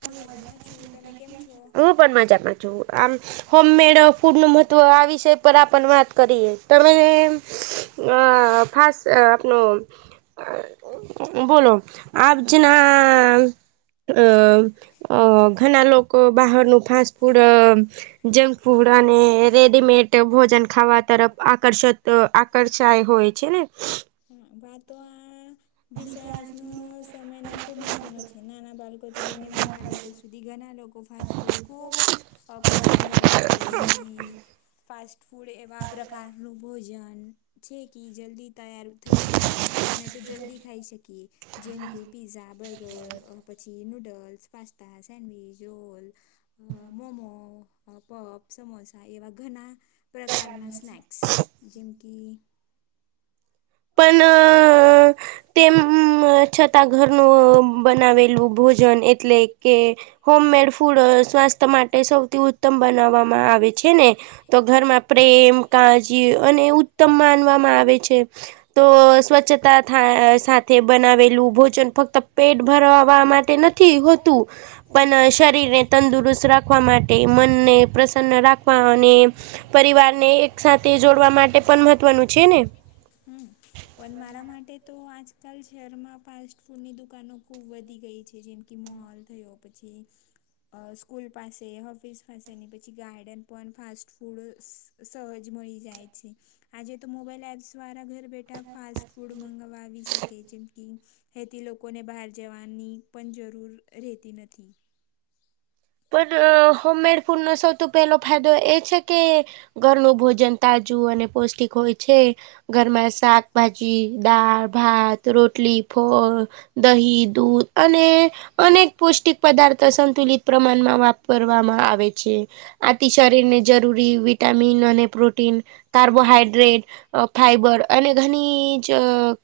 હું અજામાં છું તમે કેમ છો હું પણ મજામાં છું આમ હોમ મેડ ફૂડ નું મહત્વ આ વિષય પર આપ વાત કરીએ તમે ફાસસ્ટ્ટ આપનો બોલો આ હા જેના અ ઘણા લોકો બહારનું ફાસ્ટ ફૂડ જંક ફૂડ અને રેડીમેડ ભોજન ખાવા તરફ આકર્ષત આકર્ષાય હોય છે ને હા વાતો આ વિશે આજનો સમય ના ખુબ મહત્વનો છે ના નાના બાળકોથી લઈને મોટા લોકો સુધી ઘણા લોકો ફાસ્ટ ફૂડ ખૂ અ પસંદ હોય છે જેમ કે ફાસ્ટ ફૂડ એવા પ્રકારનું ભોજન છે કે જલ્દી તૈયાર થઈ જાય અને તો જલ્દી ખાઈ શકીએ જેમ કે પીઝા બર્ગર પછી નૂડલ્સ પાસ્તા સેન્ડવીચ રોલ અ મોમો પપ સમોસા એવા ઘણા પ્રકારના સ્નેક્સ જેમ કે પણ તેમ છતાં ઘરનું બનાવેલું ભોજન એટલે કે હોમ મેડ ફૂડ સ્વાસ્થ્ય માટે સૌથી ઉત્તમ બનાવવામાં આવે છે ને તો ઘરમાં પ્રેમ કાજી અને ઉત્તમ માનવામાં આવે છે તો સ્વચ્છતા સાથે બનાવેલું ભોજન ફક્ત પેટ ભરવા માટે નથી હતું પણ શરીરને તંદુરસ્ત રાખવા માટે મનને પ્રસન્ન રાખવા અને પરિવારને એક સાથે જોડવા માટે પણ મહત્વનું છે ને હમ પણ મારા માટે તો આજકાલ શહેરમાં ફાસ્ટ ફૂડની દુકાનો ખૂબ વધી ગઈ છે જેમ કે મોલ થયો પછી સ્કૂલ પાસે ઓફિસ પાસે ની પછી ગાર્ડન પણ ફાસ્ટ ફૂડ સહજ મળી જાય છે આજે તો મોબાઈલ એપ્સ દ્વારા ઘ ફાસ્ટ ફૂડ મંગવા આવી શકે જેમ કે હથી લોકોને બહાર જવાની પણ જરૂર રહેતી નથી પણ હોમમેડ ફૂડ ન સૌથી પહેલો ફાયદો એ છે કે ઘરનું ભોજન તાજું અને પૌષ્ટિક હોય છે ઘરમાં શાકભાજી દાળ ભાત રોટલી ફોળ દહી દૂધ અને અનેક પૌષ્ટિક પદાર્થો સંતુલિત પ્રમાણમાં વાપરવામાં આવે છે આથી શરીરને જરૂરી વિટામિન અને પ્રોટીન કાર્બોહાઈડ્રેટ અ ફાઈબર અને ઘણી જ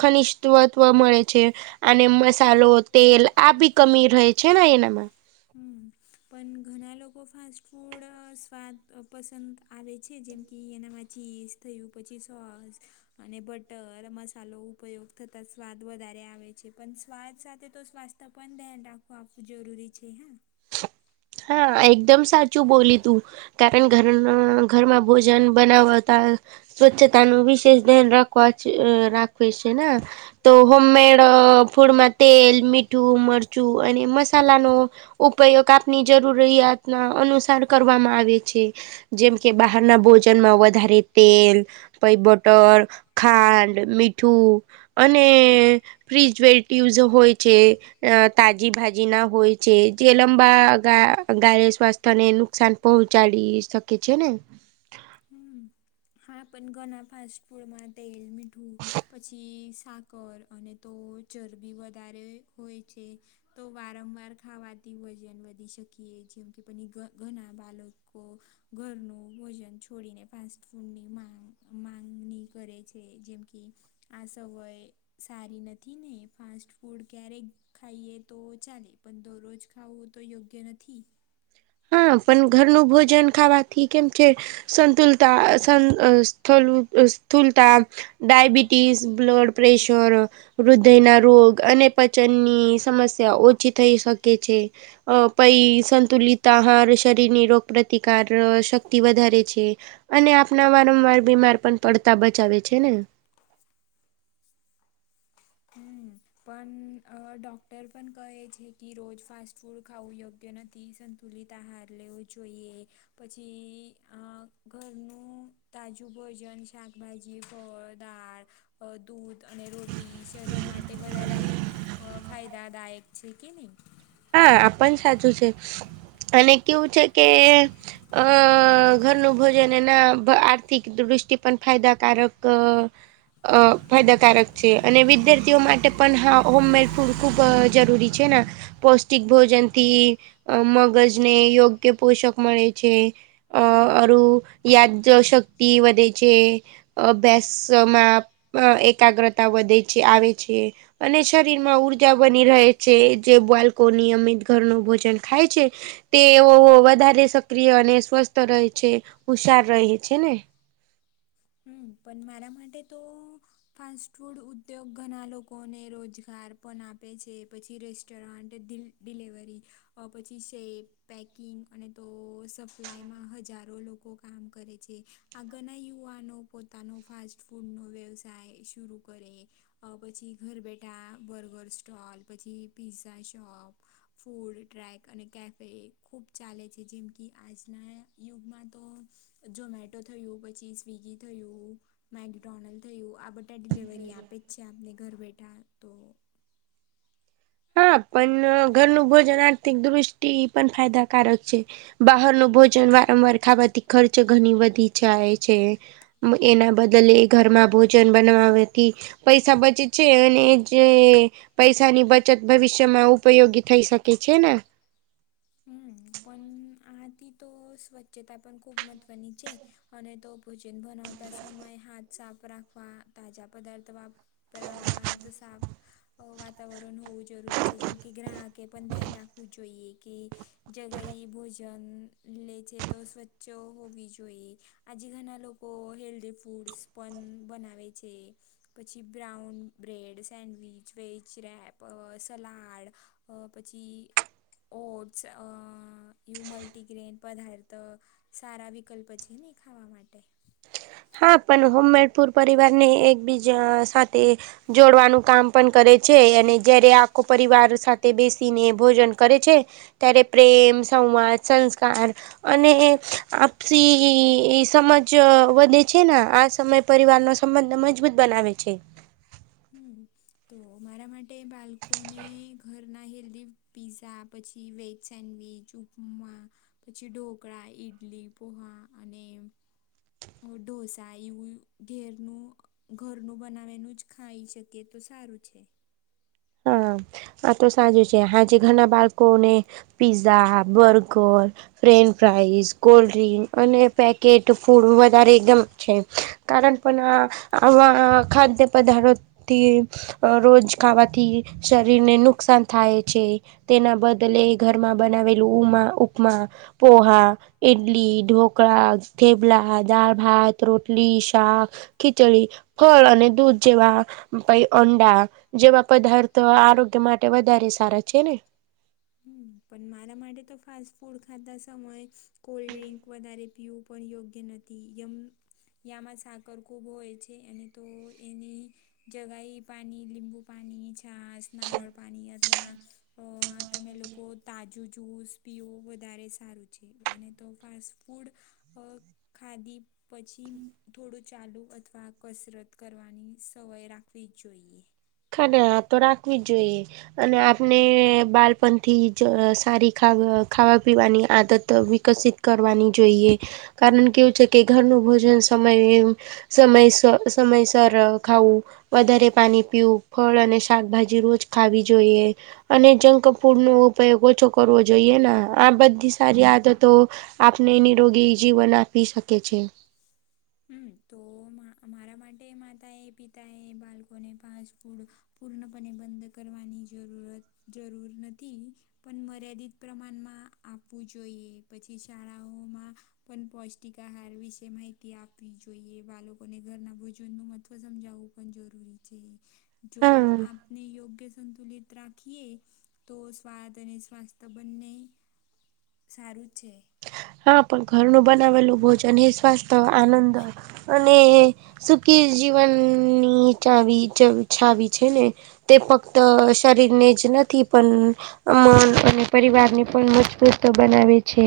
ખનિષ તત્વ મળે છે અને મસાલો તેલ આ બી કમી રહે છે ને એનામાં હમ પણ ઘણા લોકો ફાસ્ટ ફૂડ સ્વાદ પસંદ આવે છે જેમ કે એનામાં ચી થયું પછી શસ અને બટર મસાલો ઉપયોગ થતા સ્વાદ વધારે આવે છે પણ સ્વાદ સાથે તો સ્થ તો પણ ધ્યાન રાખવો આપું જરૂરી છે હ હા એકદમ સાચું બોલી તું કારણ ઘર ઘરમાં ભોજન બનાવતા સ્વચ્છતાનું વિશેષ ધ્યાન રાખવા રાખવ છે ને તો હોમ મેડ ફૂડમાં તેલ મીઠું મરચું અને મસાલાનો ઉપયોગ આપની જરૂરિયાત અનુસાર કરવામાં આવે છે જેમ કે બહારના ભોજનમાં વધારે તેલ પાઈ બટર ખાંડ મીઠું અને ફિજવેટિવસ હોય છે તાજી ભાજી ના હોય છે જે લંબા ગાય સ્વાસ્થ્ય ને નુકસાન પહોંચાડી શકે છે ને હમ હા પણ ઘરણાં ફાસ્ટ ફૂડમાં તેલ મીઠું પછી શાક કર અને તો ચરબી વધારે હોય છે તો વારંવાર ખાવાથી વજન વધી શકીએ જેમ કે પછી ઘણા બાળકો ઘરનું ભોજન છોડીને ફાસ્ટ ફૂડની માંગણી કરે છે જેમ કે આ સય સારી નથી ને ફાસ્ટ ફૂડ ક્યારેક ખાઈએ તો ચાલે પન દરરોજ ખાવું તો યોગ્ય નથી હા પણ ઘરનું ભોજન ખાવાથી કેમ કે સંતુલતા [unintelligible] ડાયબિટીસ બ્લડ પ્રેશર હૃદયના રોગ અને પચનની સમસ્યા ઓછી થઈ શકે છે અ પઈ સંંતુલિત તાહાર શરીરની રોગ પ્ર્રતિકાર શક્તિ વધારે છે અને આપણા વારંવાર બીમાર પણ પડતા બચાવે છે ને પન ડોક્ટર પન કહે છે કે રોજ ફાસ્ટ ફૂડ ખાવું યોગ્ય નથી થી સંતુલિત આહાર લેવો જોઈએ પછી ઘરનું અ તાજું ભોજન શાકભાજી ફળ દાળ અ દૂધ અને રોટી શરીર માટે વધારે ફાયદાદાયક છે કે નહીં હા આ પણ સાચું છે અને કેવું છે કે અ ઘરનું ભોજન એના આર્થિક દૃષ્ટિ પણ ફાયદાકારક અ ફાયદાકારક છે અને વિદ્યાર્થીઓ માટે પણ હા હોમમેડ ફૂડ ખૂબ જરૂરી છે ના પૌષ્ટિક ભોજન થી અ મગજને યોગ્ય પોષક મળે છે અ અરુ યાદશક્તિ વઘે છે અભ્યાસમાં પ એકાગ્રતા વધે છે આવે છે અને શરીર માં ઉર્જા બની રહે છે જે બાલ કો નિયમિત ઘરનું ભોજન ખાય છે તેઓ વધારે સક્રિય અને સ્વસ્થ રહે છે હુશાર રહે છે ને પન મારા માટે તો ફાસ્ટફૂડ ઉદ્યોગ ઘણા લોકોને રોજગાર પણ આપે છે પછી રેસ્ટોરન્ટ દિલ ડીલેવરી અ પછી સેપ પેકિંગ અને તો સપ્લાયમાં હજારો લોકો કામ કરે છે આગળના યુવાનો પોતાનો ફાસ્ટ ફૂડનો વ્યવસાય શરૂ કરે અ પછી ઘર બેઠા બર્ગર સ્ટોલ પછી પીઝઝા શોપ ફૂડ ટ્રેક અને કેફે ખૂબ ચાલે છે જેમ કે આજના યુગમાં તો ઝોમેટો થયું પછી સ્વિગી થયું મેગડોનલ્ડ થયું આ બધું ટે ડિલિવરી આપે જ છે આપને ઘર બેઠા તો હા પન ઘરનું ભોજન આર્થિક દૃષ્ટિ એ પણ ફાયદાકારક છે બહારનું ભોજન વારંવાર ખાવાથી ખર્ચ ઘની વધી જાય છે એના બદલે ઘરમાં ભોજન બનાવવાતી પૈસા બચે છે અને જે પૈસા ની બચ ચત ભવિષ્યમાં ઉપયોગી થઈ શકે છે ને હમ પણ આથી તો સ્વચ્છતા પણ ખૂબ મહત્વની છે. અને તો ભોજન બનાવતા સમયે હાથ સાફ રાખવા તાજા પદાર્થ વાપ પરાવા અને તો સાફ. અ વાતાવરણ હોવું જરૂરી છે જેમ કે ગ્રાહકે પણ ધ્યાન રાખવું જોઈએ. કી જગા એ ભોજન લે છે તો સ્વચ્છ હોવો ભી જોઈએ. આજે ઘણા લોકો હેલ્ધી ફૂડ્સ પણ બનાવે છે. પછી brown bread sandwich veg wrap અ સલાડ. અ પછી. ઓટ્સ અ યું મલ્ટીગ્રેન પદાર્થ સારા વિકલ્પ છે ને ખાવા માટે. હા પણ હોમ મેડ પુર પરિવારને એકબીજા સાથે જોડવાનું કામ પણ કરે છે અને જયારે આ. ખું પરિવાર સાથે બેસીને ભોજન કરે છે. ત્યારે પ્રેમ સંવાદ સંસ્કાર અને એ આપસી સમજ વધે. છે ના આ સમય પરિવારનો સંબંધ મજબૂત બનાવે છે. હમ તો મારા માટે બાલકોને ઘર. ઘરના હેલ્ધી પીઝા પછી વેજ સેન્ડવિચ ઉપમા પછી ઢોકળા ઈડલી પોહા અને અ ઢોસા એવું ઘેર નું. ઘરનું બનાવેલુ ખાઈ શકીએ તો સારું છે. હા આ તો સાજું છે હાંજે ઘણા બાળકો ને. Pizza burger french fries cold drink અને પેકેટ ફૂડ વધારે એ ગમ છે. કારણ પણ આ આવા ખાદ્ય પદાથૅ રોથી આ રોજ ખાવા. થી શરીરને નુકસાન થાય છે. તેના બદલે ઘરમાં બનાવેલું ઉમા ઉપમા પોહા. ઇડલી ઢોકળા થેબલા દાળ ભાત રોટલી શાક. ખીચડી ફળ અને દૂધ જેવા પહી અંડા જેવા. પદાર્થ આરોગ્ય માટે વધારે સારા છે ને. હમ પણ મારા માટે તો ફાસ્ટ ફૂડ ખાતા સમયે કોલ્ડ ડ્રિંક વધારે. પીવું પણ યોગ્ય નથી હતી યમ. યામાં સાકર ખૂબ હોય છે અને તો એની. જગાઈ પાણી લીંબુ પાણી જ. નાશ નારળ પાણી અથવા આ તમે લુ. તો તાજું જૂસ પીવુ વધારે સારું છે અને તો ફાસ્ટ ફૂડ. અ ખાધી પછી. થોડું ચાલુ અથવા કસરત કરવાની સવાય રાખવી જ જોઈએ. અને આ તો રાખવી જ જોઈએ. અને આપને બાલપણથી જ અ સારી ખાવાની પીવાની આદત વિકસિત. કરવાની જોઈએ કારણ કેવું છે કે ઘરનું ભોજન સ. સમય એવું સમય સમયસર ખાવું વધારે પાણી પીવું. ફલ અને શાકભાજી રોજ ખાવી જોઈએ. અને જંક ફૂડ નો ઉપયોગ ઓછો કરવો જોઈએ ના આ બધી સારી આદતો. આપણે નીરોગી જીવન આપી શકે છે. હમ તો મારા માટે માતા એ પિતા એ બાળકોને ફાસ્ટ ફૂડ ખાવા. પૂર્ણપણે બંધ કરવાની જરૂરત જરૂર નથી. પણ મર્યાદિત પ્રમાણમાં આપવું જોઈએ પછી શાળાઓમાં. પણ પૌષ્ટિક આહાર વિશે માહિતી આપ. આપવી જોઈએ બાળકોને ઘરના ભોજન નું મહત્વ સમજાવવું પણ જરૂરી છે. જો હા આપને યોગ્ય. સંતુલિત રાખીએ તો સ્વાદ અને સ્વાસ્થ્ય બંને. સારું જ છે. હા પણ ઘરનું બનાવેલું ભોજન એ સ્વસ્થ આનંદ હોય. અને સુખી જીવનની ચાવી છાવી છે ને. તે ફક્ત શરીર ને જ નથી પણ. મન અને પરિવારને પણ મજબૂત બનાવે છે.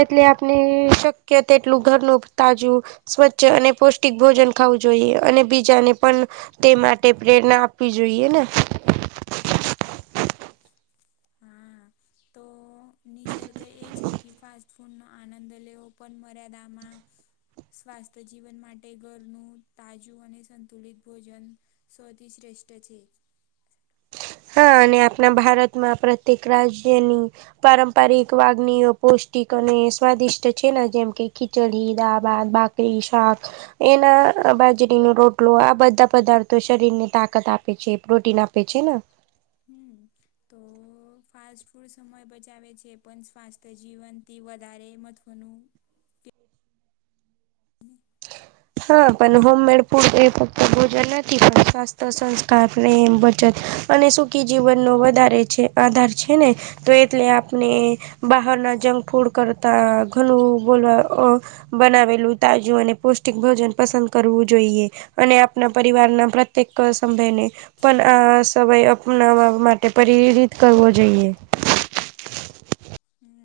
એટલે આપણે શક્ય તેટલું ઘરનું તાજું. સ્વચ્છ અને પૌષ્ટિક ભોજન ખાવું જોઈએ અને બીજાને પણ. તે માટે પ્રેરણા આપવી જોઈએ ને. હમ. નિસર્ગ એ છે કે ફાસ્ટ ફૂડ નો આનંદ લેવો પણ મર્યાદામાં. સ્વાસ્થ્ય જીવન માટે ઘરનું તાજું અને સંતુલિત ભોજન. સૌથી શ્રેષ્ઠ છે. હા અને આપણા ભારતમાં પ્રત્યેક રાજ્યની. પારંપરિક વાગણીઓ પૌષ્ટિક અને સ્વાદિષ્ટ છે ને જેમ કે ખીચડી દાબા બા. કઢી શાખ. એના બાજરી નો રોટલો આ બધા પદાર્થો શરીરને તાકાત આપે છે પ્રોટીન આપ. બે ચી ના. હમ તો. તો ફાસ્ટ ફૂડ સમય બચાવે છે પણ સ્વાસ્થ્ય જીવનથી વધારે મહત્વનું. હા પણ હોમમેડ ફૂડ એ ફક્ત ભોજન નથી પણ સ્વાસ્થ. પ્રેમ બચત અને સુખી જીવનનો વધારે છે આધાર છે ને. તો એટલે આપણે બહાર ના જંક ફૂડ કરતા ઘણું બોલવા. બનાવેલું તાજુ અને પો. સ્ટીક ભોજન પસંદ કરવું જોઈએ અને આપના પરિવારના પ્રત્યેક સંભયને. પણ આ સમય અપનાવા માટે પરિરિત કરવો જોઈએ.